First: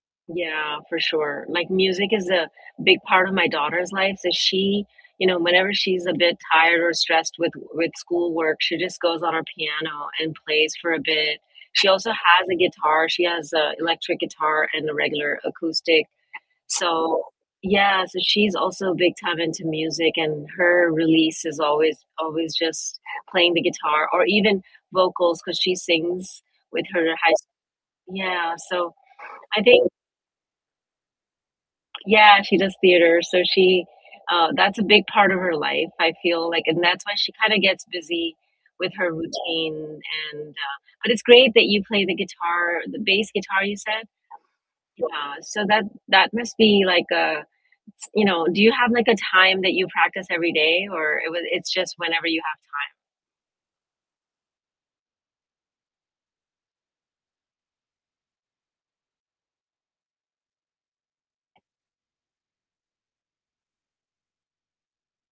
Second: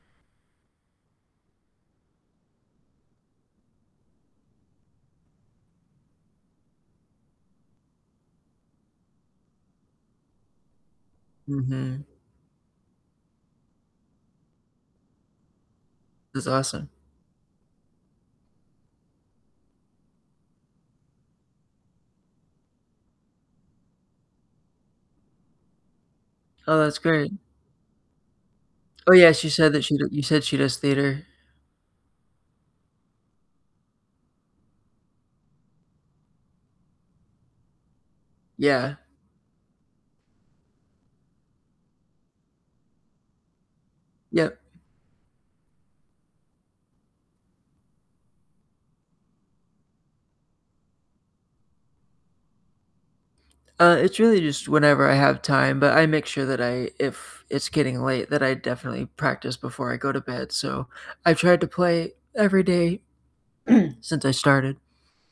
Yeah, for sure. Like, music is a big part of my daughter's life, so she you know, whenever she's a bit tired or stressed with with schoolwork, she just goes on her piano and plays for a bit. She Mhm. also has a guitar. She has a electric guitar and a regular acoustic. That's awesome. So Yeah, so she's also big time into music, and her release is always always just playing the guitar or even vocals 'cause she sings Oh, with that's her great. high s Yeah, so Oh, yes. You I said that think she d you said she does theater. Yeah, she does theater, so she uh, that's a big part of her life, I feel like and that's why she kinda gets busy with Yeah. her routine, and, uh but it's great that you play the guitar, the bass guitar, you said? Yep. Yeah, so that that must be, like, uh s you know do you have, like, a time that you practice every day, or it would it's just whenever you have time? Uh, it's really just whenever I have time, but I make sure that I if it's getting late, that I definitely practice before I go to bed. So I've tried to play every day since I started.